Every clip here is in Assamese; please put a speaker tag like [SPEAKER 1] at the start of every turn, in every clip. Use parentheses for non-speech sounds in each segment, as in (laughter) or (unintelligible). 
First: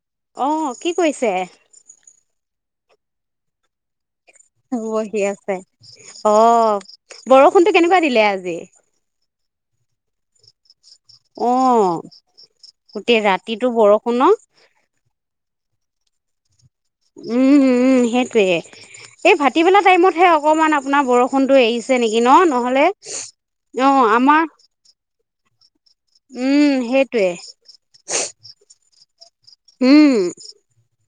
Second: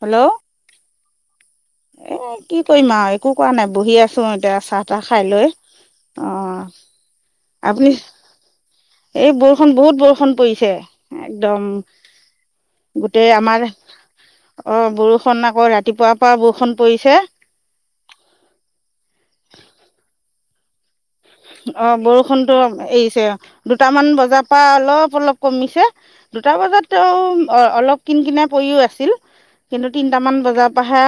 [SPEAKER 1] হেল্ল'।
[SPEAKER 2] অঁ' কি কৰিছে।
[SPEAKER 1] এ' কি কৰিম আৰু একো কৰা নাই বহি আছো এতিয়া। চাহ তাহ খাই
[SPEAKER 2] বহি
[SPEAKER 1] লৈ
[SPEAKER 2] আছে। অ' বৰষুণটো
[SPEAKER 1] আপুনি
[SPEAKER 2] কেনেকুৱা দিলে আজি?
[SPEAKER 1] এই বৰষুণ বহুত বৰষুণ পৰিছে।
[SPEAKER 2] অ
[SPEAKER 1] একদম গোটেই আমাৰ
[SPEAKER 2] ৰাতিটো বৰষুণ ন
[SPEAKER 1] অ', বৰষুণ আকৌ ৰাতিপুৱাৰ পৰা বৰষুণ পৰিছে।
[SPEAKER 2] উম', উম, সেইটয়ে এই ভাটিবেলা টাইমতহে অকণমান আপোনাৰ বৰণ
[SPEAKER 1] অ', বৰষুণতো এৰিছে।
[SPEAKER 2] অ
[SPEAKER 1] দুটামান
[SPEAKER 2] আমাৰ
[SPEAKER 1] বজাৰ পৰা অলপ অলপ কমিছে দুটা
[SPEAKER 2] উম
[SPEAKER 1] বজাত তেওঁ
[SPEAKER 2] সেইটোয়ে
[SPEAKER 1] অলপ কিনকিনাই পৰিও আছিল। কিন্তু
[SPEAKER 2] উম
[SPEAKER 1] তিনটামান বজাৰ পৰা হে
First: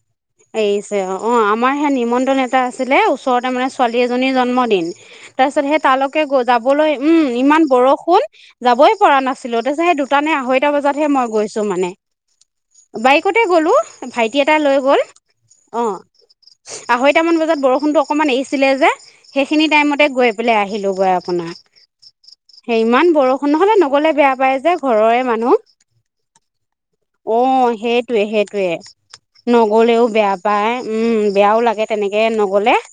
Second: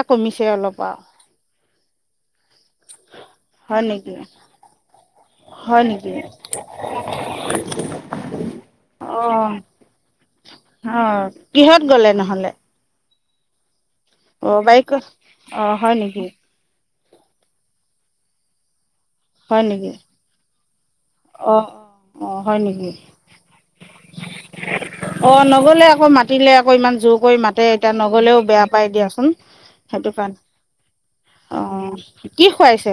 [SPEAKER 2] এৰিছে অ', অ, আমাৰ হেয়া নিমন্ত্ৰণ এটা আছিলে। ওচৰতে মানে
[SPEAKER 1] হয়
[SPEAKER 2] ছোৱালী
[SPEAKER 1] নেকি
[SPEAKER 2] এজনীৰ জন্মদিন। তাৰপিছত সেই
[SPEAKER 1] হয় নেকি
[SPEAKER 2] তালৈকে গ যাবলৈ উম, ইমান বৰষুণ। যাবই
[SPEAKER 1] অ
[SPEAKER 2] পৰা নাছিলো তাচে হে দুটা নে আঢৈটা
[SPEAKER 1] অ
[SPEAKER 2] বজাতহে মই গৈছ
[SPEAKER 1] কিহত গ'লে নহ'লে?
[SPEAKER 2] বাইকতে গ'লো ভাইটি
[SPEAKER 1] অ
[SPEAKER 2] এটা লৈ
[SPEAKER 1] বাইক
[SPEAKER 2] গ'ল।
[SPEAKER 1] অ', হয় নেকি?
[SPEAKER 2] আঢৈটামান বজাত বৰষুণতো অকণমান এৰিছিলে যে
[SPEAKER 1] হয়
[SPEAKER 2] সেইখিনি
[SPEAKER 1] নেকি
[SPEAKER 2] টাইমতে গৈ পেলাই আহিলো গৈ অ, পোন
[SPEAKER 1] অঁ অঁ অঁ হয় নেকি
[SPEAKER 2] ইমান বৰষুণ নহলে নগলে বেয়া পায় যে ঘৰৰে
[SPEAKER 1] অঁ
[SPEAKER 2] মানুহ।
[SPEAKER 1] নগ'লে আকৌ মাতিলে আকৌ ইমান জোৰ কৰি মাতে
[SPEAKER 2] অ',
[SPEAKER 1] এতিয়া
[SPEAKER 2] হেটোৱে
[SPEAKER 1] নগ'লেও বেয়া
[SPEAKER 2] হেটোযৱে
[SPEAKER 1] পাই দিয়াচোন
[SPEAKER 2] নগলেও
[SPEAKER 1] সেইটো
[SPEAKER 2] বেয়া
[SPEAKER 1] কাৰণে
[SPEAKER 2] পায়। উম', বেয়াও লাগে।
[SPEAKER 1] অঁ
[SPEAKER 2] তেনেকে
[SPEAKER 1] কি
[SPEAKER 2] নগলে
[SPEAKER 1] খুৱাইছে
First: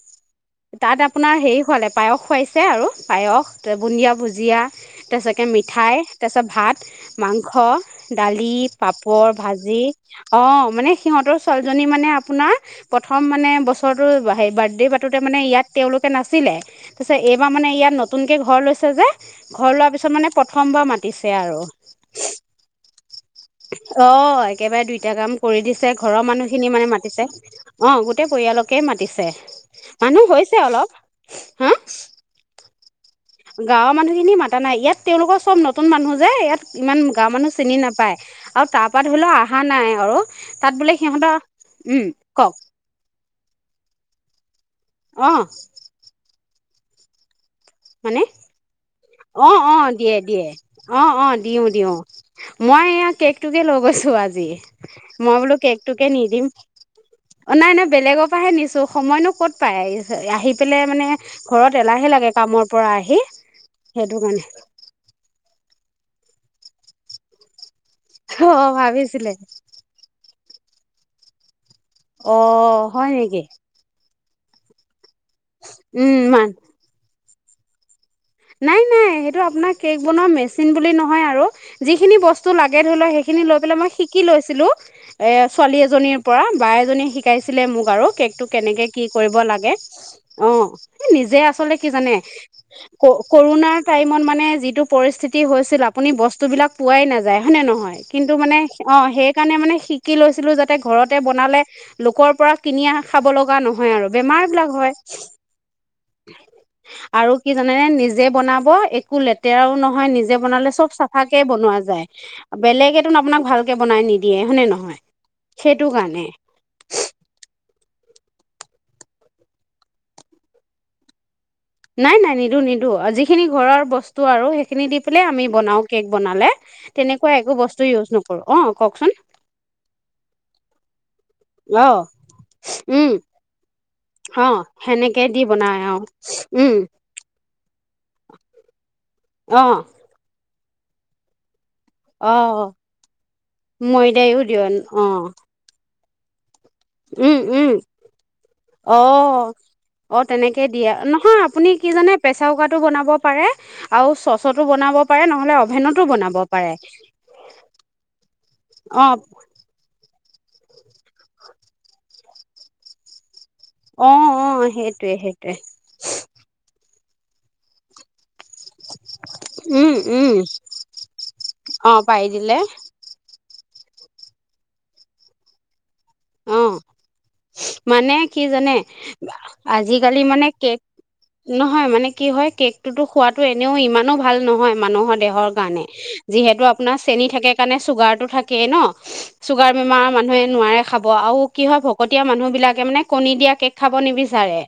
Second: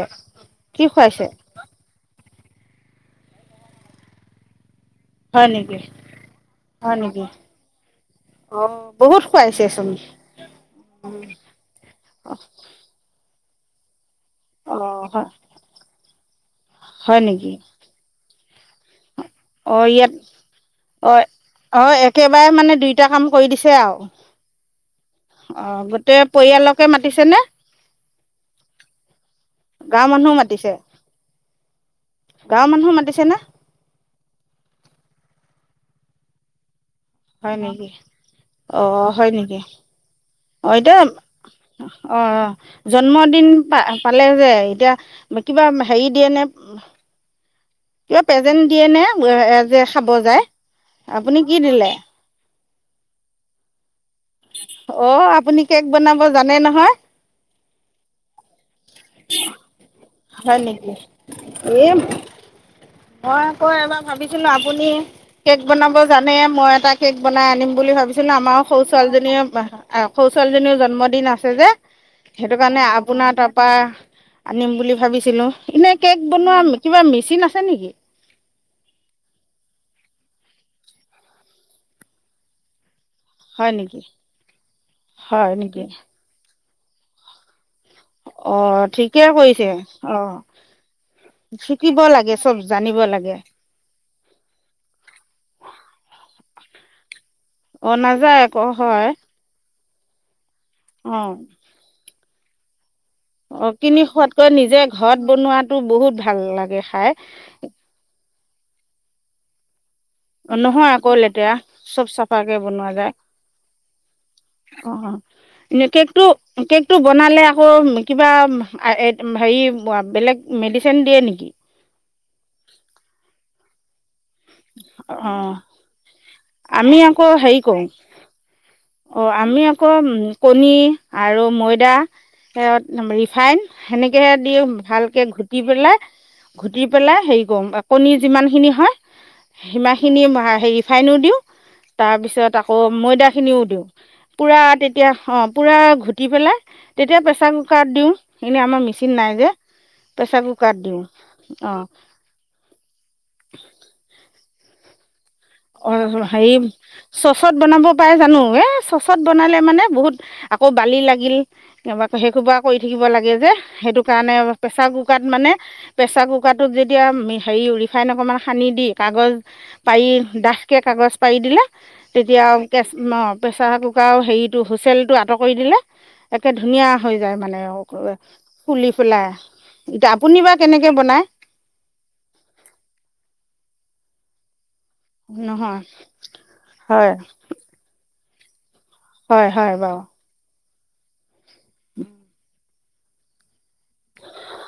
[SPEAKER 1] কি
[SPEAKER 2] তাত
[SPEAKER 1] খুৱাইছে
[SPEAKER 2] আপোনাৰ হেৰি খোৱালে পায়স খুৱাইছে আৰু পায়স বুন্দিয়া, ভুজিয়া তাছকে
[SPEAKER 1] হয় নেকি
[SPEAKER 2] মিঠাই, তাৰপিছত ভাত
[SPEAKER 1] হয় নেকি
[SPEAKER 2] মাংস, দালি,
[SPEAKER 1] অঁ বহুত
[SPEAKER 2] পাপৰ, ভাজি,
[SPEAKER 1] খুৱাইছেচোন
[SPEAKER 2] অ', মানে সিহঁতৰ ছোৱালীজনী মানে আপোনাৰ প্ৰথম মানে বছ (unintelligible)
[SPEAKER 1] অঁ
[SPEAKER 2] বাৰ্থডে' পাৰোঁতে
[SPEAKER 1] হয়
[SPEAKER 2] মানে ইয়াত তেওঁলোকে নাছিলে। তাৰপিছ
[SPEAKER 1] হয় নেকি
[SPEAKER 2] এইবাৰ মানে ইয়াত নত নতুনকৈ ঘৰ লৈছে যে, ঘৰ
[SPEAKER 1] অঁ
[SPEAKER 2] লোৱাৰ পিছত
[SPEAKER 1] ইয়াত
[SPEAKER 2] মানে প্ৰথমবাৰ
[SPEAKER 1] অঁ
[SPEAKER 2] মাতিছে আৰু অ,
[SPEAKER 1] অঁ একেবাৰে মানে দুইটা কাম কৰি দিছে আৰু
[SPEAKER 2] একেবাৰে দুইটা কাম কৰি
[SPEAKER 1] অঁ
[SPEAKER 2] দিছে।
[SPEAKER 1] গোটেই
[SPEAKER 2] ঘৰৰ মানুহখিনি
[SPEAKER 1] পৰিয়ালকে
[SPEAKER 2] মানে মাতিছে।
[SPEAKER 1] মাতিছেনে
[SPEAKER 2] অ', গোটেই পৰিয়ালকেই মাতিছে।
[SPEAKER 1] গাঁৱৰ
[SPEAKER 2] মানুহ
[SPEAKER 1] মানুহো
[SPEAKER 2] হৈছে
[SPEAKER 1] মাতিছে।
[SPEAKER 2] অলপ হা
[SPEAKER 1] গাঁৱৰ মানুহো মাতিছে নে?
[SPEAKER 2] গাঁৱৰ মানুহখিনি মাতা নাই। ইয়াত তেওঁলোকৰ চব নতুন মানুহ যে ইয়াত ইমান গাঁৱৰ মানুহ
[SPEAKER 1] হয়
[SPEAKER 2] চিনি
[SPEAKER 1] নেকি
[SPEAKER 2] নাপায় আৰু তাৰ পৰা ধৰিলেও অহা নাই আৰু
[SPEAKER 1] অ',
[SPEAKER 2] তাত বোলে
[SPEAKER 1] এতিয়া
[SPEAKER 2] সিহঁতৰ উম
[SPEAKER 1] অ, অ,
[SPEAKER 2] কওক
[SPEAKER 1] জন্মদিন পা পালে যে, এতিয়া
[SPEAKER 2] অ
[SPEAKER 1] কিবা হেৰি দিয়ে নে? কিবা
[SPEAKER 2] মানে
[SPEAKER 1] প্ৰেজেন্ট দিয়ে নে?
[SPEAKER 2] অ', অ,
[SPEAKER 1] যে খাব
[SPEAKER 2] দিয়ে।
[SPEAKER 1] যায়
[SPEAKER 2] দিয়ে। অ, অ,
[SPEAKER 1] আপুনি কি
[SPEAKER 2] দিওঁ।
[SPEAKER 1] দিলে
[SPEAKER 2] দিওঁ। মই এয়া কেকটোকে লৈ গৈছো। আজি
[SPEAKER 1] অঁ
[SPEAKER 2] মই বোলো
[SPEAKER 1] আপুনি কেক
[SPEAKER 2] কেকটোকে
[SPEAKER 1] বনাব
[SPEAKER 2] নিদিম
[SPEAKER 1] জানে নহয়
[SPEAKER 2] অ', নাই। নাই। বেলেগৰ পৰাহে নিছো সময়নো ক'ত পাই। ইচ আহি
[SPEAKER 1] হয়
[SPEAKER 2] পেলাই
[SPEAKER 1] নেকি
[SPEAKER 2] মানে ঘৰত
[SPEAKER 1] এই
[SPEAKER 2] এলাহে লাগে কামৰ পৰা আহি।
[SPEAKER 1] মই আকৌ এবাৰ
[SPEAKER 2] সেইটো কাৰণে
[SPEAKER 1] ভাবিছিলো। আপুনি কেক বনাব জানে মই এটা কেক বনাই আনিম বুলি ভাবিছিলোঁ।
[SPEAKER 2] অ
[SPEAKER 1] আমাৰো সৰু
[SPEAKER 2] ভাবিছিলে
[SPEAKER 1] ছোৱালীজনীৰ সৰু ছোৱালীজনীৰও জন্মদিন আছে যে,
[SPEAKER 2] অ
[SPEAKER 1] সেইটো কাৰণে
[SPEAKER 2] হয়
[SPEAKER 1] আপোনাৰ
[SPEAKER 2] নেকি
[SPEAKER 1] তা পৰা আনিম বুলি ভাবিছিলোঁ। এনেই
[SPEAKER 2] উম
[SPEAKER 1] কেক
[SPEAKER 2] মান
[SPEAKER 1] বনোৱা কিবা মেচিন আছে নেকি?
[SPEAKER 2] নাই। নাই। সেইটো আপোনাৰ কেক বনোৱা মেচিন বুলি নহয় আৰু যিখিনি বস্তু লাগে। ধৰি ল হে হে খিনি লৈ
[SPEAKER 1] হয়
[SPEAKER 2] পেলাই মই
[SPEAKER 1] নেকি
[SPEAKER 2] শিকি লৈছিলো। এ,
[SPEAKER 1] হয়
[SPEAKER 2] ছোৱালী
[SPEAKER 1] নেকি
[SPEAKER 2] এজনীৰ পৰা বাই এজনীয়ে শিকাইছিলে মোক আৰু কেক তটো
[SPEAKER 1] অ
[SPEAKER 2] কেনেকে কি
[SPEAKER 1] ঠিকে
[SPEAKER 2] কৰিব
[SPEAKER 1] কৰিছে
[SPEAKER 2] লাগে। অ, নিজে আচলতে কি
[SPEAKER 1] শিকিব
[SPEAKER 2] জানে?
[SPEAKER 1] লাগে চব জানিব
[SPEAKER 2] ক
[SPEAKER 1] লাগে
[SPEAKER 2] কৰোণাৰ টাইমত মানে যিটো পৰিস্থিতি হৈছিল। আপুনি বস্তুবিলাক পোৱাই নাযায় হয়নে
[SPEAKER 1] অ
[SPEAKER 2] নহয়? কিন্তু
[SPEAKER 1] নাযায়
[SPEAKER 2] মানে
[SPEAKER 1] আকৌ
[SPEAKER 2] অ,
[SPEAKER 1] হয়
[SPEAKER 2] সেইকাৰণে মানে শিকি লৈছিলো। যাত তে ঘৰতে
[SPEAKER 1] অ
[SPEAKER 2] বনালে, লোকৰ পৰা কিনি আহা খাব লগা
[SPEAKER 1] অ
[SPEAKER 2] নহয়
[SPEAKER 1] কিনি
[SPEAKER 2] আৰু বেমাৰ
[SPEAKER 1] খোৱাতকৈ
[SPEAKER 2] বিলাক
[SPEAKER 1] নিজে
[SPEAKER 2] হয়।
[SPEAKER 1] ঘৰত বনোৱাটো বহুত ভাল লাগে খাই
[SPEAKER 2] আৰু কি জনে নিজে বনাব, একো লেতেৰাও নহয় নিজে জে বনালে চব
[SPEAKER 1] নহয় আকৌ
[SPEAKER 2] চাফাকে
[SPEAKER 1] লেতেৰা
[SPEAKER 2] বনোৱা যায়।
[SPEAKER 1] চব চাফাকে বনোৱা
[SPEAKER 2] বেলেগেতো
[SPEAKER 1] যায়
[SPEAKER 2] আপোনাক ভালকে বনাই নিদিয়ে হয়নে
[SPEAKER 1] অ
[SPEAKER 2] নহয়? সেইটো
[SPEAKER 1] এনে কেকটো
[SPEAKER 2] কাৰণে
[SPEAKER 1] কেকটো বনালে আকৌ কিবা আ হেৰি বেলেগ মেডিচিন দিয়ে নেকি?
[SPEAKER 2] নাই নাই নিদো নিদো। যিখিনি ঘৰৰ বস্তু আৰু সে ই খিনি দি পেলাই
[SPEAKER 1] অ
[SPEAKER 2] আমি বনাও কেক বনালে,
[SPEAKER 1] আমি আকৌ
[SPEAKER 2] তেনেকুৱা একো
[SPEAKER 1] হেৰি কৰোঁ
[SPEAKER 2] বস্তু ইউজ নকৰো। অ কওকচোন?
[SPEAKER 1] অ আমি আকৌ কণী আৰু
[SPEAKER 2] অ
[SPEAKER 1] ময়দা, সেয়ত
[SPEAKER 2] উম
[SPEAKER 1] ৰিফাইন, সেনেকে
[SPEAKER 2] অ
[SPEAKER 1] দিওঁ
[SPEAKER 2] সেনেকে
[SPEAKER 1] ভালকে
[SPEAKER 2] দি
[SPEAKER 1] ঘুটি
[SPEAKER 2] বনাই অ
[SPEAKER 1] পেলাই,
[SPEAKER 2] উম
[SPEAKER 1] ঘুটি পেলাই হেৰি ক‌ওং বা কণী যিমান খিনি হয়,
[SPEAKER 2] অ
[SPEAKER 1] সিমাখিনি হেৰি ৰিফাইনো দিওঁ।
[SPEAKER 2] অ
[SPEAKER 1] তাৰপিছত আকৌ ময়দাখিনিও দিওঁ।
[SPEAKER 2] ময়দায়ো দিয়
[SPEAKER 1] পূৰা
[SPEAKER 2] অ
[SPEAKER 1] তেতিয়া অঁ পূৰা ঘুটি পেলাই, তেতিয়া
[SPEAKER 2] উম
[SPEAKER 1] প্ৰেছাৰ
[SPEAKER 2] উম
[SPEAKER 1] কুকাৰত দিওঁ। এনেই আমাৰ মেচিন নাই
[SPEAKER 2] অ
[SPEAKER 1] যে।
[SPEAKER 2] অ
[SPEAKER 1] প্ৰেছাৰ
[SPEAKER 2] তেনেকে
[SPEAKER 1] কুকাৰত
[SPEAKER 2] দিয়ে,
[SPEAKER 1] দিওঁ
[SPEAKER 2] নহয় আপুনি
[SPEAKER 1] অঁ
[SPEAKER 2] কি জানে! প্ৰেচাৰ কুকাৰটো বনাব পাৰে। আৰু চ'চতো বনাব পাৰে। ন
[SPEAKER 1] অ হেৰি, চচত বনাব পাৰে জানো? এ
[SPEAKER 2] অ
[SPEAKER 1] চচত বনালে মানে বহুত আকৌ বালি লাগিল। সেইসোপা কৰি থাকিব লাগে যে। সেইটো
[SPEAKER 2] অ
[SPEAKER 1] কাৰণে
[SPEAKER 2] অ
[SPEAKER 1] প্ৰেচাৰ
[SPEAKER 2] সেইটোৱে
[SPEAKER 1] কুকাৰত মানে,
[SPEAKER 2] সেইটোৱে
[SPEAKER 1] প্ৰেছাৰ কুকাৰটোত যেতিয়া হেৰি ৰিফাইন অকণমান সানি দি, কাগজ
[SPEAKER 2] উম
[SPEAKER 1] পাৰি
[SPEAKER 2] উম
[SPEAKER 1] দাঠ কে কাগজ পাৰি দিলে,
[SPEAKER 2] অ পাৰি
[SPEAKER 1] তেতিয়া
[SPEAKER 2] দিলে
[SPEAKER 1] কেচ ম, প্ৰেছাৰ কুকাৰৰ হেৰিটো হুইচেলটো আঁতৰ কৰি দিলে, একে
[SPEAKER 2] অ
[SPEAKER 1] ধুনীয়া হৈ যায় মানে
[SPEAKER 2] মানে কি জানে
[SPEAKER 1] ফুলি পেলাই। এতিয়া
[SPEAKER 2] আজিকালি
[SPEAKER 1] আপুনি
[SPEAKER 2] মানে
[SPEAKER 1] বা
[SPEAKER 2] কেক
[SPEAKER 1] কেনেকে বনায়?
[SPEAKER 2] নহয় মানে কি হয়, কেকটোতো খোৱাতো এনেও ইমানো ভাল নহয় মানুহৰ দেহৰ
[SPEAKER 1] নহয়
[SPEAKER 2] কাৰণে। যিহেতু আপোনাৰ
[SPEAKER 1] হয়
[SPEAKER 2] চেনি থাকে। কাৰণে চুগাৰটো থাকেই ন,
[SPEAKER 1] হয়
[SPEAKER 2] চুগাৰ
[SPEAKER 1] হয়
[SPEAKER 2] বেমাৰ
[SPEAKER 1] বাৰু
[SPEAKER 2] মানুহে নোৱাৰে খাব। আৰু, কি হয় ভকতীয়া মানুহ বিলাকে মানে কণী দিয়া কেক খাব নিবিচাৰে।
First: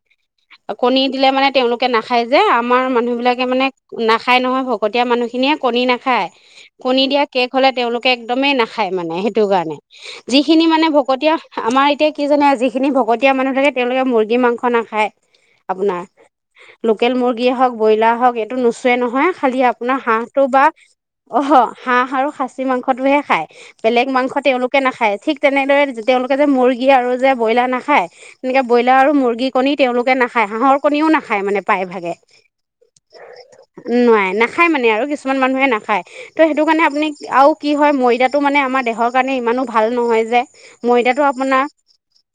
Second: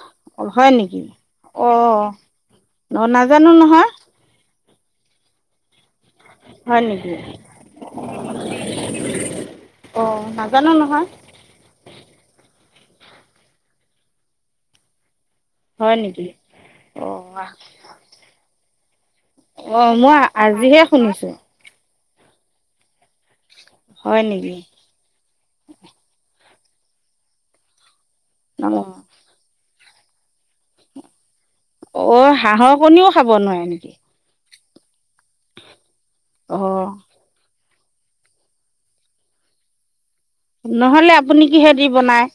[SPEAKER 1] হয়
[SPEAKER 2] কণী
[SPEAKER 1] নেকি
[SPEAKER 2] দিলে মানে তেওঁলোকে
[SPEAKER 1] অঁ
[SPEAKER 2] নাখায় যে। আমাৰ
[SPEAKER 1] অ',
[SPEAKER 2] মানুহ বিলাকে
[SPEAKER 1] নাজানো
[SPEAKER 2] মানে
[SPEAKER 1] নহয়,
[SPEAKER 2] নাখায় নহয় ভ কতীয়া মানুহখিনিয়ে কণী নাখায়।
[SPEAKER 1] হয়
[SPEAKER 2] কণী
[SPEAKER 1] নেকি?
[SPEAKER 2] দিয়া কেক হলে তেওঁলোকে একদমেই নাখায় মানে সেইটো কাৰণে।
[SPEAKER 1] অ',
[SPEAKER 2] যিখিনি
[SPEAKER 1] নাজানো
[SPEAKER 2] মানে ভ
[SPEAKER 1] নহয়,
[SPEAKER 2] তিয়া, আমাৰ এতিয়া কি জানে যিখিনি ভকতীয়া মানুহ থাকে, তেওঁলোকে মুৰ্গী মাংস নাখায়।
[SPEAKER 1] হয়
[SPEAKER 2] আপোনাৰ।
[SPEAKER 1] নেকি?
[SPEAKER 2] লোকেল মুৰ্গীয়ে
[SPEAKER 1] অ',
[SPEAKER 2] হওক, ব্ৰইলাৰ হওক, এইটো নোচোৱেই নহয়। খালি
[SPEAKER 1] অ',
[SPEAKER 2] আপোনাৰ
[SPEAKER 1] মই
[SPEAKER 2] হাঁহটো বা,
[SPEAKER 1] আজিহে শুনিছোঁ,
[SPEAKER 2] অহ হাঁহ আৰু খাচী মাংসটোহে খায়, বেলেগ
[SPEAKER 1] হয়
[SPEAKER 2] মাংস
[SPEAKER 1] নেকি?
[SPEAKER 2] তেওঁলোকে নাখায়। ঠিক তেনেদৰে তেওঁলোকে যে মুৰ্গী আৰু যে ব্ৰইলাৰ নাখায়, তেনেকে
[SPEAKER 1] অ',
[SPEAKER 2] ব্ৰইলাৰ আৰু মুৰ্গী কণী তেওঁলোকে নাখায়। হাঁহৰ কণীও নাখায় মানে প্ৰায় ভাগে।
[SPEAKER 1] অ', হাঁহৰ কণীও খাব নোৱাৰে নেকি?
[SPEAKER 2] নোৱাৰে না খায় মানে আৰু কিছুমান মানুহে নাখায়। ত সেইটো কাৰণে
[SPEAKER 1] অ',
[SPEAKER 2] আপুনি আৰু কি হয়, ময়দাটো মানে আমাৰ দেহৰ কাৰণে ইমানো ভাল নহয় যে।
[SPEAKER 1] নহ'লে
[SPEAKER 2] ময়দাটো
[SPEAKER 1] আপুনি
[SPEAKER 2] আপোনাৰ
[SPEAKER 1] কিহেদি বনায়?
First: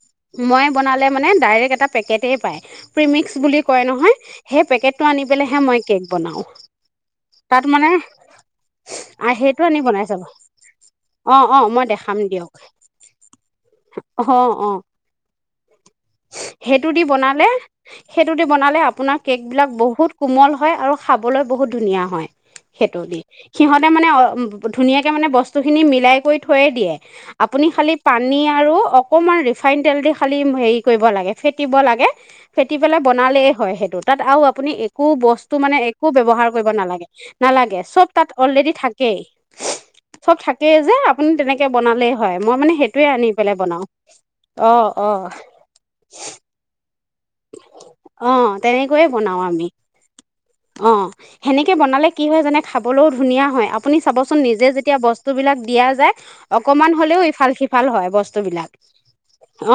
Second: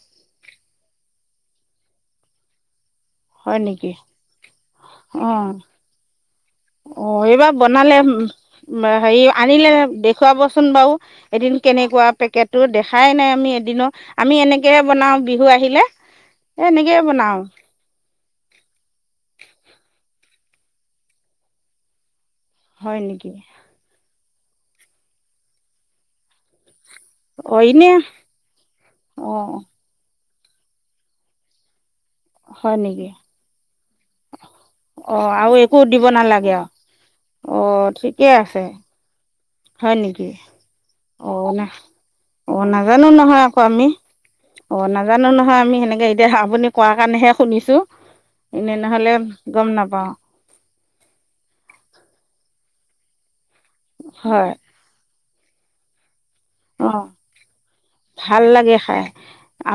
[SPEAKER 2] মই বনালে মানে ডাইৰেক্ট এটা পেকেটেই পায়। প্ৰিমিক্স
[SPEAKER 1] হয়
[SPEAKER 2] বুলি কয়
[SPEAKER 1] নেকি?
[SPEAKER 2] নহয়, সেই পেকেটতো আনি
[SPEAKER 1] অ',
[SPEAKER 2] পেলাইহে মই কেক বনাওঁ।
[SPEAKER 1] অ এইবাৰ
[SPEAKER 2] তাত মানে
[SPEAKER 1] বনালে হেৰি
[SPEAKER 2] সেইটো
[SPEAKER 1] আনিলে
[SPEAKER 2] আনি বনাই চাব
[SPEAKER 1] দেখুৱাবচোন বাৰু,
[SPEAKER 2] অ অ
[SPEAKER 1] এদিন
[SPEAKER 2] মই
[SPEAKER 1] কেনেকুৱা
[SPEAKER 2] দেখাম দিয়ক
[SPEAKER 1] পেকেটোত। দেখাই নাই আমি এদিনো। আমি
[SPEAKER 2] অ অ
[SPEAKER 1] এনেকেহে বনাওঁ বিহু আহিলে।
[SPEAKER 2] সেইটো
[SPEAKER 1] এনেকে
[SPEAKER 2] দি
[SPEAKER 1] বনাওঁ।
[SPEAKER 2] বনালে সেইটো দি বনালে আপোনাৰ কেক বিলাক বহুত কোমল হয়, আৰু খাবলৈ বহুত ধুনীয়া হয়। সেইটো
[SPEAKER 1] হয়
[SPEAKER 2] দি
[SPEAKER 1] নেকি?
[SPEAKER 2] সিহঁতে মানে অ ধুনীয়াকে মানে বস্তু খিনি মিলাই কৰি থৈয়ে দিয়ে।
[SPEAKER 1] অ',
[SPEAKER 2] আপুনি
[SPEAKER 1] এনে
[SPEAKER 2] খালি পানী আৰু অকমাণ
[SPEAKER 1] অ',
[SPEAKER 2] ৰিফাইন তেল দি খালি হেৰি কৰিব লাগে ফেটিব লাগে, ফেটি
[SPEAKER 1] হয়
[SPEAKER 2] পেলাই
[SPEAKER 1] নেকি?
[SPEAKER 2] বনালেই হয় সেইটোত তাত আৰু আপুনি একো
[SPEAKER 1] অ আৰু
[SPEAKER 2] বস্তু মানে
[SPEAKER 1] দিব
[SPEAKER 2] একো ব্যৱহাৰ
[SPEAKER 1] নালাগে আৰু
[SPEAKER 2] কৰিব নালাগে
[SPEAKER 1] অ
[SPEAKER 2] নালাগে চব তাত
[SPEAKER 1] ঠিকে আছে
[SPEAKER 2] অলৰেডি থাক
[SPEAKER 1] হয় নেকি
[SPEAKER 2] চব থাকেই যে আপুনি
[SPEAKER 1] অ
[SPEAKER 2] তেনেকে
[SPEAKER 1] না
[SPEAKER 2] বনালেই হয়
[SPEAKER 1] অ
[SPEAKER 2] মই মানে সেই
[SPEAKER 1] নাজানো
[SPEAKER 2] সেইটোয়ে আনি
[SPEAKER 1] নহয়
[SPEAKER 2] পেলাই
[SPEAKER 1] আকৌ
[SPEAKER 2] বনাও।
[SPEAKER 1] আমি
[SPEAKER 2] অ অ
[SPEAKER 1] নাজানো নহয় আমি সেনেকে এতিয়া আপুনি কোৱাৰ কাৰণেহে শুনিছোঁ
[SPEAKER 2] অ
[SPEAKER 1] এনে
[SPEAKER 2] তেনেকৈয়ে
[SPEAKER 1] নহ'লে
[SPEAKER 2] বনাও আমি
[SPEAKER 1] গম নাপাওঁ।
[SPEAKER 2] অ সেনেকে বনালে কি হয় জানে খাবলৈও ধুনীয়া হয় আপুনি চাবচোন
[SPEAKER 1] হয়
[SPEAKER 2] নিজে যেতিয়া বস্তু বস্তুবিলাক দিয়া যায়।
[SPEAKER 1] অ
[SPEAKER 2] অকমান হ'লেও ইফাল সিফাল হয় বস্তু
[SPEAKER 1] ভাল
[SPEAKER 2] বিলাক
[SPEAKER 1] লাগে খাই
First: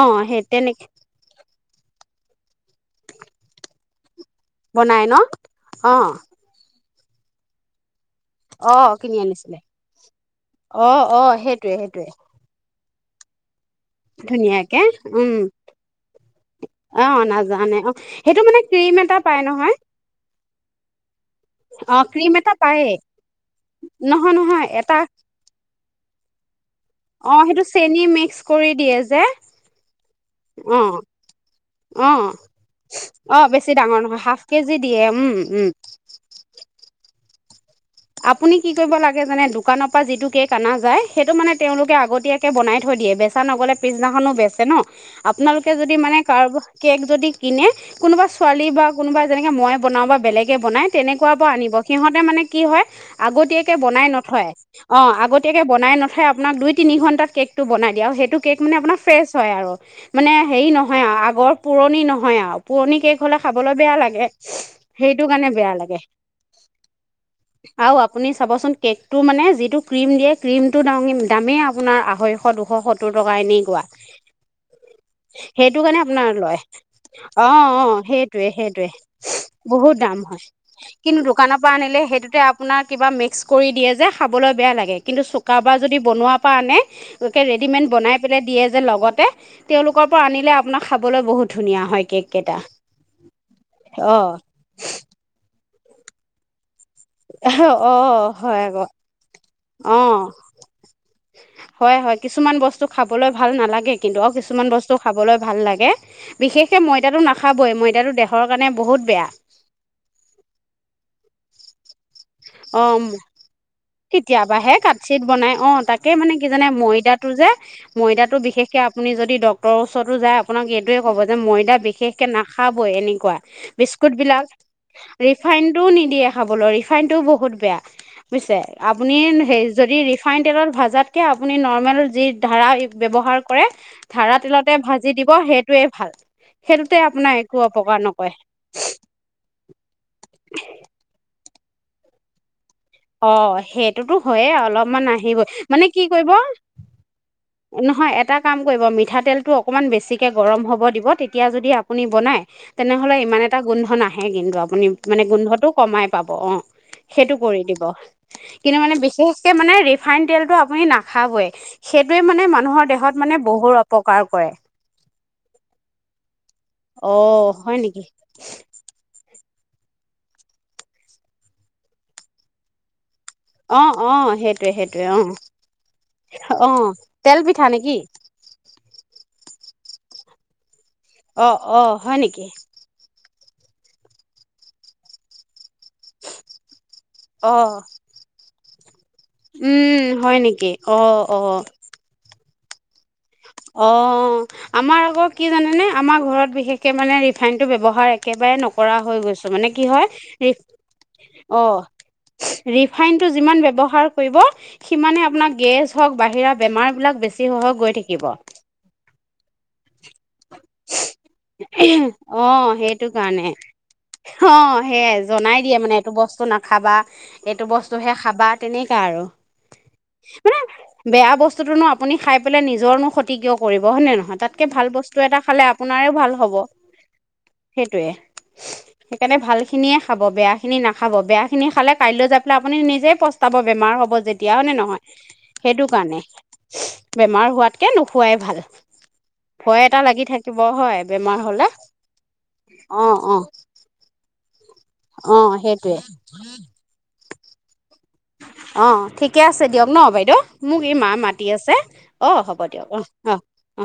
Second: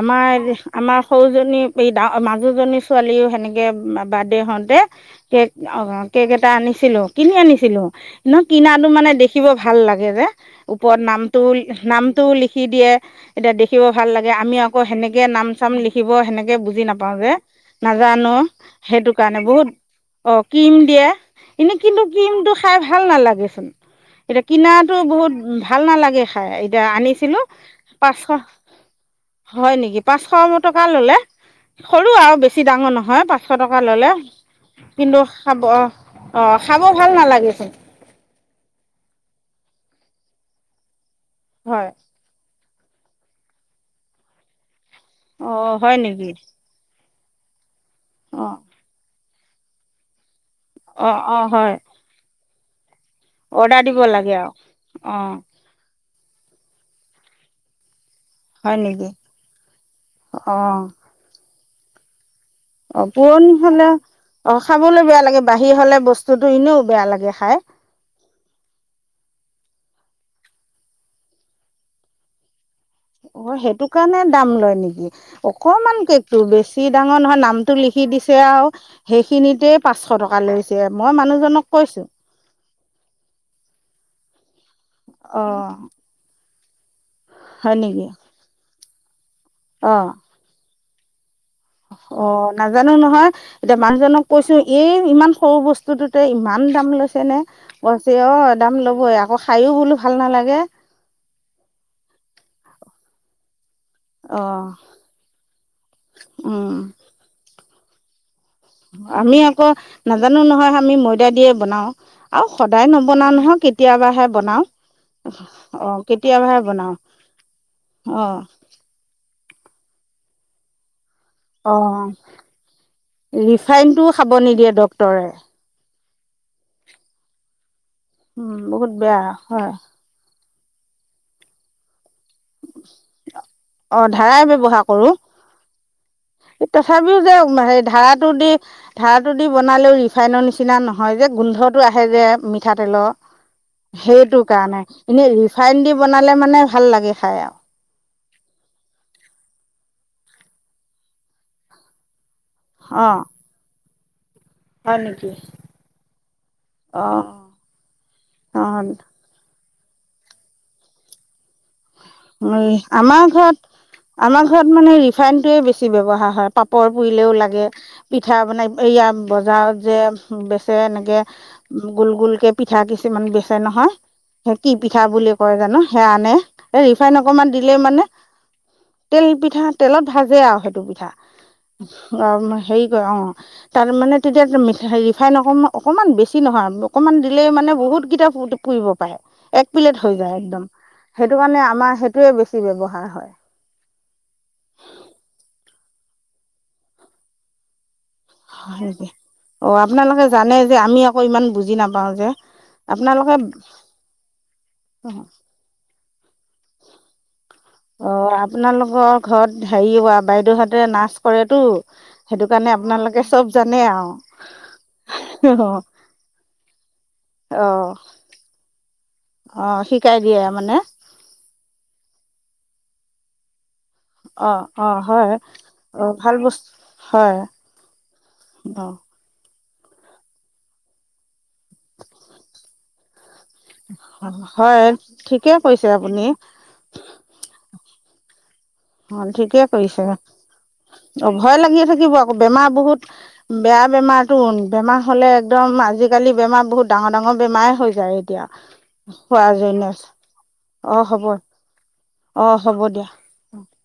[SPEAKER 2] অ সেই তেনেকে
[SPEAKER 1] আমাৰ সৰুজনী এই ডাৰ মাজুজনী ছোৱালীও সেনেকে বা বাৰ্থডে হওঁতে
[SPEAKER 2] বনাই ন
[SPEAKER 1] কেক অ কেক এটা আনিছিলো কিনি আনিছিলো ন কিনাটো
[SPEAKER 2] অ'
[SPEAKER 1] মানে
[SPEAKER 2] কিনি
[SPEAKER 1] দেখিব
[SPEAKER 2] আনিছিলে
[SPEAKER 1] ভাল লাগে যে ওপৰত
[SPEAKER 2] অ'
[SPEAKER 1] নাম
[SPEAKER 2] অ' সেইটোৱে সেইটোৱে
[SPEAKER 1] টো লিখি দিয়ে এতিয়া দেখিব ভাল লাগে আমি আকৌ
[SPEAKER 2] ধুনীয়াকে
[SPEAKER 1] সেনেকে
[SPEAKER 2] উম
[SPEAKER 1] নাম চাম লিখিব সেনেকে বুজি নাপাওঁ
[SPEAKER 2] অ'
[SPEAKER 1] যে
[SPEAKER 2] নাজানে অ'
[SPEAKER 1] নাজানো।
[SPEAKER 2] সেইটো মানে ক্ৰীম
[SPEAKER 1] সেইটো
[SPEAKER 2] এটা পায়
[SPEAKER 1] কাৰণে বহুত,
[SPEAKER 2] নহয়
[SPEAKER 1] অ' কিৰিম দিয়ে। এনে কিন্তু
[SPEAKER 2] অ' ক্ৰীম
[SPEAKER 1] ক্ৰিমটো
[SPEAKER 2] এটা
[SPEAKER 1] খাই
[SPEAKER 2] পায়েই
[SPEAKER 1] ভাল নালাগেচোন,
[SPEAKER 2] নহয়
[SPEAKER 1] এতিয়া
[SPEAKER 2] নহয়
[SPEAKER 1] কিনাটো
[SPEAKER 2] এটা
[SPEAKER 1] বহুত ভাল নালাগে। এতিয়া আনিছিলোঁ,
[SPEAKER 2] অ' সেইটো চেনি
[SPEAKER 1] পাচশ
[SPEAKER 2] মিক্স কৰি দিয়ে যে
[SPEAKER 1] হয় নেকি? পাঁচশ টকা
[SPEAKER 2] অ'
[SPEAKER 1] ল'লে। সৰু
[SPEAKER 2] অ'
[SPEAKER 1] আৰু বেছি ডাঙৰ নহয়,
[SPEAKER 2] অ'
[SPEAKER 1] পাঁচশ
[SPEAKER 2] বেছি
[SPEAKER 1] টকা
[SPEAKER 2] ডাঙৰ
[SPEAKER 1] ল'লে
[SPEAKER 2] নহয় হাফ কেজি দিয়ে
[SPEAKER 1] কিন্তু
[SPEAKER 2] উম উম
[SPEAKER 1] খাব অ' খাব ভাল নালাগে চোন।
[SPEAKER 2] আপুনি কি কৰিব লাগে জানে, দোকানৰ পৰা যিটো কেক অনা যায়, সেইটো মানে
[SPEAKER 1] হয়
[SPEAKER 2] তেওঁলোকে আগতীয়াকৈ। বনাই থৈ দিয়ে, বেচা নগ'লে পিছদিনাখনো বেচে ন, আপোনালোকে
[SPEAKER 1] অঁ
[SPEAKER 2] যদি
[SPEAKER 1] হয়
[SPEAKER 2] মানে
[SPEAKER 1] নেকি
[SPEAKER 2] কাৰোবাৰ। কেক যদি কিনে, কোনোবা
[SPEAKER 1] অঁ
[SPEAKER 2] ছোৱালী বা কোনোবা যেনেকে মই বনাও বা। কৈ বনাই
[SPEAKER 1] অঁ
[SPEAKER 2] তেনেকুৱা
[SPEAKER 1] অঁ
[SPEAKER 2] বোৰ
[SPEAKER 1] হয়
[SPEAKER 2] আনিব, সিহঁতে মানে কি হয়। আগতীয়াকে
[SPEAKER 1] অৰ্ডাৰ দিব
[SPEAKER 2] বনাই
[SPEAKER 1] লাগে
[SPEAKER 2] নথয়,
[SPEAKER 1] আৰু
[SPEAKER 2] অ' আগতীয়া
[SPEAKER 1] অঁ
[SPEAKER 2] আগতীয়াকৈ বনাই নথয়, আপোনাক দুই তিনি ঘন্টাত কেকটো বনাই দিয়ে আৰু সেইটো কেক। কেক মানে
[SPEAKER 1] হয়
[SPEAKER 2] আপোনাৰ
[SPEAKER 1] নেকি
[SPEAKER 2] ফ্ৰেচ হয় আৰু মানে হেৰি
[SPEAKER 1] অঁ
[SPEAKER 2] নহয় আৰু আগৰ পুৰণি নহয় আও পুৰণি কেক হ'লে খাবলৈ বেয়া লাগে, সেইটো কাৰণে বেয়া লাগে।
[SPEAKER 1] সেইটো এনেও বেয়া লাগে খাই।
[SPEAKER 2] আৰু আপুনি চাবচোন, কেকটো মানে যিটো ক্ৰীম দিয়ে, ক্ৰীমটো দ দামেই আপোনাৰ আঢ়ৈশ দুশ শত্তৰ। সত্তৰ টকা
[SPEAKER 1] অঁ
[SPEAKER 2] এনেকোৱা,
[SPEAKER 1] সেইটো কাৰণে দাম লয় নেকি
[SPEAKER 2] সেইটো
[SPEAKER 1] অকণমান
[SPEAKER 2] কাৰণে আপোনাৰ
[SPEAKER 1] কেকটো
[SPEAKER 2] লয়,
[SPEAKER 1] বেছি ডাঙৰ নহয়
[SPEAKER 2] অ'
[SPEAKER 1] নামটো
[SPEAKER 2] অ' সেই।
[SPEAKER 1] লিখি দিছে
[SPEAKER 2] সেইটোয়ে
[SPEAKER 1] আৰু
[SPEAKER 2] সেইটোয়ে
[SPEAKER 1] সেইখিনিতে
[SPEAKER 2] বহুত
[SPEAKER 1] পাঁচশ
[SPEAKER 2] দাম
[SPEAKER 1] টকা
[SPEAKER 2] হয়
[SPEAKER 1] লৈছে মই
[SPEAKER 2] কিন্তু দোকানৰ
[SPEAKER 1] মানুহজনক
[SPEAKER 2] পৰা আনিলে
[SPEAKER 1] কৈছোঁ
[SPEAKER 2] সেইটোতে আপুনি। আপোনাৰ কিবা মিক্স কৰি দিয়ে যে খাবলৈ বেয়া লাগে কিন্তু
[SPEAKER 1] অঁ
[SPEAKER 2] চুকাবাৰ যদি বনোৱাৰ পৰা আনে। লোকে
[SPEAKER 1] হয়
[SPEAKER 2] ৰেডিমেড
[SPEAKER 1] নেকি
[SPEAKER 2] বনাই পেলাই দিয়ে যে লগতে,
[SPEAKER 1] অ
[SPEAKER 2] তেওঁলোকৰ পৰা আনিলে আপোনাক খাবলৈ বহুত ধুনীয়া হয় কেক
[SPEAKER 1] অ'
[SPEAKER 2] কেইটা
[SPEAKER 1] নাজানো নহয়, এতিয়া মানুহজনক
[SPEAKER 2] অঁ
[SPEAKER 1] কৈছো, এই ইমান সৰু বস্তু। বস্তুটোতে ইমান দাম লৈছেনে? কইছে
[SPEAKER 2] অঁ
[SPEAKER 1] অ'
[SPEAKER 2] হয়
[SPEAKER 1] দাম
[SPEAKER 2] আকৌ
[SPEAKER 1] ল'বই আকৌ খায়ো বোলো ভাল
[SPEAKER 2] অঁ
[SPEAKER 1] নালাগে।
[SPEAKER 2] হয় হয়, কিছুমান বস্তু খাবলৈ ভাল নালাগেই কিন্তু আৰু
[SPEAKER 1] অ
[SPEAKER 2] কিছুমান বস্তু খাবলৈ ভাল লাগে,
[SPEAKER 1] উম
[SPEAKER 2] বিশেষকৈ ময়দাটো নাখাবই ময়দাটো দেহৰ কাৰণে বহুত। বেয়া
[SPEAKER 1] আমি আকৌ নাজানো নহয়, আমি ময়দা দিয়ে বনাও। আৰু
[SPEAKER 2] অ
[SPEAKER 1] সদায় নবনাও নহয়, কেতিয়াবাহে বনাও, অ' কেতিয়াবাহে বনাও।
[SPEAKER 2] টোযে, ময়দাটো বিশেষকে আপুনি যদি ডক্টৰ ওচৰতো যায়। আপোনাক এইটোৱে ক'ব যে, ময়দা
[SPEAKER 1] অ
[SPEAKER 2] বিশেষকে নাখাবই, এনেকুৱা
[SPEAKER 1] ৰিফাইনটোও
[SPEAKER 2] বিস্কুট
[SPEAKER 1] খাব
[SPEAKER 2] বিলাক।
[SPEAKER 1] নিদিয়ে ডক্তৰে
[SPEAKER 2] ৰিফাইনটো নিদিয়ে খাবলৈ, ৰিফাইনটো বহুত বেয়া।
[SPEAKER 1] উম
[SPEAKER 2] বুজিছে,
[SPEAKER 1] বহুত
[SPEAKER 2] আপুনি
[SPEAKER 1] বেয়া
[SPEAKER 2] সেই
[SPEAKER 1] হয়
[SPEAKER 2] যদি ৰিফাইন তেলত ভজাতকৈ, আপুনি নৰ্মেল যি। ধাৰা ব্যৱহাৰ কৰে,
[SPEAKER 1] অ
[SPEAKER 2] ধাৰা
[SPEAKER 1] ধাৰাই
[SPEAKER 2] তেলতে
[SPEAKER 1] ব্যৱহাৰ কৰোঁ
[SPEAKER 2] ভাজি দিব সেইটোৱে ভাল। সেইটোতে
[SPEAKER 1] তথাপিও
[SPEAKER 2] আপোনাৰ
[SPEAKER 1] যে
[SPEAKER 2] একো
[SPEAKER 1] উম
[SPEAKER 2] অপকাৰ
[SPEAKER 1] ধাৰাটো
[SPEAKER 2] নকৰে
[SPEAKER 1] দি- ধাৰাটো দি বনালেও, ৰিফাইনৰ নিচিনা নহয় যে গোন্ধটো আহে যে মি- মিঠাতেলৰ,
[SPEAKER 2] অ সেইটোতো
[SPEAKER 1] সেইটো
[SPEAKER 2] হয়ে
[SPEAKER 1] কাৰণে
[SPEAKER 2] অলপমান
[SPEAKER 1] এনে
[SPEAKER 2] আহিবই মানে
[SPEAKER 1] ৰিফাইন দি
[SPEAKER 2] কি কৰিব
[SPEAKER 1] বনালে মানে ভাল লাগে খাই আও।
[SPEAKER 2] নহয়, এটা কাম কৰিব মিঠাতেলটো অকনমান বেছিকে গৰম হ'ব দিব, তেতিয়া যদি আপুনি বনাই- তেনেহ'লে
[SPEAKER 1] অঁ
[SPEAKER 2] ইমান এটা গোন্ধ নাহে কিন্তু আ- পুনি
[SPEAKER 1] হয়
[SPEAKER 2] মানে
[SPEAKER 1] নেকি?
[SPEAKER 2] গোন্ধটো কমাই পাব, অ'
[SPEAKER 1] অঁ
[SPEAKER 2] সেইটো কৰি দিব। কিন্তু
[SPEAKER 1] অঁ
[SPEAKER 2] মানে- বিশেষকে মানে ৰিফাইন তেলটো আপুনি নাখাবই। সেইটোৱে মানে মানুহৰ দেহত মানে বহু অপকাৰ কৰে।
[SPEAKER 1] মোৰ মানে ৰিফাইনটোৱে বেছি ব্যৱহাৰ হয়, পাপৰ
[SPEAKER 2] অ
[SPEAKER 1] পুৰিলেও লাগে
[SPEAKER 2] হয় নেকি
[SPEAKER 1] পিঠ- ঠা বনাই, এইয়া বজাৰত যে বেচে এনেকে- গোল গোল কে পিঠা কিছুমান বেচে
[SPEAKER 2] অ
[SPEAKER 1] নহয়,
[SPEAKER 2] অ
[SPEAKER 1] সেই
[SPEAKER 2] সেইটোৱে
[SPEAKER 1] কি পিঠা
[SPEAKER 2] সেইটোৱে অ
[SPEAKER 1] বুলি কয় জানো সেয়া আনে।
[SPEAKER 2] অ
[SPEAKER 1] এই ৰিফাইন
[SPEAKER 2] তেল
[SPEAKER 1] অকমান
[SPEAKER 2] পিঠা
[SPEAKER 1] দিলেই
[SPEAKER 2] নেকি
[SPEAKER 1] মানে- তেল পিঠা, তেলত ভাজে আৰু সেইটো পিঠা,
[SPEAKER 2] অ অ হয় নেকি
[SPEAKER 1] হেৰি কৰে অ'। তাৰ মানে, তেতিয়া মিঠা ৰিফাইন অকণমান, অকণমান বেছি নহয়, অকণমান দিলেই
[SPEAKER 2] অ
[SPEAKER 1] মানে বহুত কেইটা পো- পুৰিব পাৰে, এক প্লেট
[SPEAKER 2] উম
[SPEAKER 1] হৈ যায়
[SPEAKER 2] হয়
[SPEAKER 1] একদম,
[SPEAKER 2] নেকি অ
[SPEAKER 1] সেইটো
[SPEAKER 2] অ
[SPEAKER 1] কাৰণে আমাৰ সেইটোৱে বেছি ব্যৱহাৰ হয়।
[SPEAKER 2] অ', আমাৰ আকৌ কি জানেনে, আমাৰ ঘৰত বিশেষকে মানে ৰিফাইন টো ব্যৱহাৰ এক- কেবাৰে
[SPEAKER 1] হয়
[SPEAKER 2] নকৰা
[SPEAKER 1] নেকি
[SPEAKER 2] হৈ গৈছো, মানে
[SPEAKER 1] অঁ
[SPEAKER 2] কি হয়?
[SPEAKER 1] আপোনালোকে জানে
[SPEAKER 2] সেই
[SPEAKER 1] যে আমি আকৌ ইমান বুজি নাপাওঁ যে
[SPEAKER 2] অ' ৰিফাইনটো
[SPEAKER 1] আপোনালোকে
[SPEAKER 2] যিমান ব্যৱহাৰ কৰিব, সিমানে আপোনাক- গেছ হওক, বাহিৰা বেমাৰবিলাক বেছি হৈ হৈ গৈ থাকিব।
[SPEAKER 1] অঁ আপোনালোকৰ ঘৰত হৰি হোৱা বাইদেউহঁতে নাচ- কৰেতো সেইটো
[SPEAKER 2] অ
[SPEAKER 1] কাৰণে
[SPEAKER 2] সেইটো
[SPEAKER 1] আপোনালোকে চব
[SPEAKER 2] কাৰণে।
[SPEAKER 1] জানে
[SPEAKER 2] অ সেইয়াই
[SPEAKER 1] আৰু
[SPEAKER 2] জনাই
[SPEAKER 1] অঁ
[SPEAKER 2] দিয়ে মানে এইটো বস্তু না- খাবা এইটো বস্তুহে খাবা তেনেকাই আৰু।
[SPEAKER 1] অ শিকাই দিয়ে মানে।
[SPEAKER 2] বেয়া বস্তুটোনো আপুনি খাই পেলাই নিজৰনো ক্ষতি কিয় কৰিব হয়নে নহয়
[SPEAKER 1] অঁ
[SPEAKER 2] তাতকে ভাল
[SPEAKER 1] অঁ
[SPEAKER 2] বস্তু
[SPEAKER 1] হয়
[SPEAKER 2] এটা খালে আপো-
[SPEAKER 1] অ
[SPEAKER 2] নাৰে ভাল হ'ব
[SPEAKER 1] বস্তু হয়
[SPEAKER 2] সেইটোৱে।
[SPEAKER 1] অ
[SPEAKER 2] সেইকাৰণে ভাল খিনিয়ে খাব, বেয়া খিনি নাখাব বেয়া খিনি খালে কাইলৈ যাই পেলাই আপুনি নিজেই পচ- টাব বেমাৰ হ'ব যেতিয়া হয় নে নহয়
[SPEAKER 1] ঠিকে
[SPEAKER 2] সেইটো
[SPEAKER 1] কৰিছে
[SPEAKER 2] কাৰণে।
[SPEAKER 1] আপুনি
[SPEAKER 2] বেমাৰ হোৱাতকে নোখোৱাই ভাল।
[SPEAKER 1] অ, ঠিকে
[SPEAKER 2] ভয় এটা
[SPEAKER 1] কৰিছে
[SPEAKER 2] লাগি থাকিব হয়
[SPEAKER 1] অ
[SPEAKER 2] বেমাৰ
[SPEAKER 1] 'ভয়
[SPEAKER 2] হ'লে
[SPEAKER 1] লাগি থাকিব আকৌ বেমাৰ বহুত-
[SPEAKER 2] অ' অ'
[SPEAKER 1] বেয়া বেমাৰটো, বেমাৰ হ'লে
[SPEAKER 2] অ'
[SPEAKER 1] একদম
[SPEAKER 2] সেইটোৱে
[SPEAKER 1] আজিকালি বেমাৰ বহুত ডাঙৰ ডাঙৰ বেমাৰে হৈ যায়। এতিয়া
[SPEAKER 2] অ ঠিকে
[SPEAKER 1] খোৱাৰ
[SPEAKER 2] আছে
[SPEAKER 1] জন্য
[SPEAKER 2] দিয়ক ন বাইদেউ, মোক এই
[SPEAKER 1] অ
[SPEAKER 2] মা
[SPEAKER 1] হ'ব
[SPEAKER 2] মাতি আছে অ হ'ব দিয়ক অ' অ। অ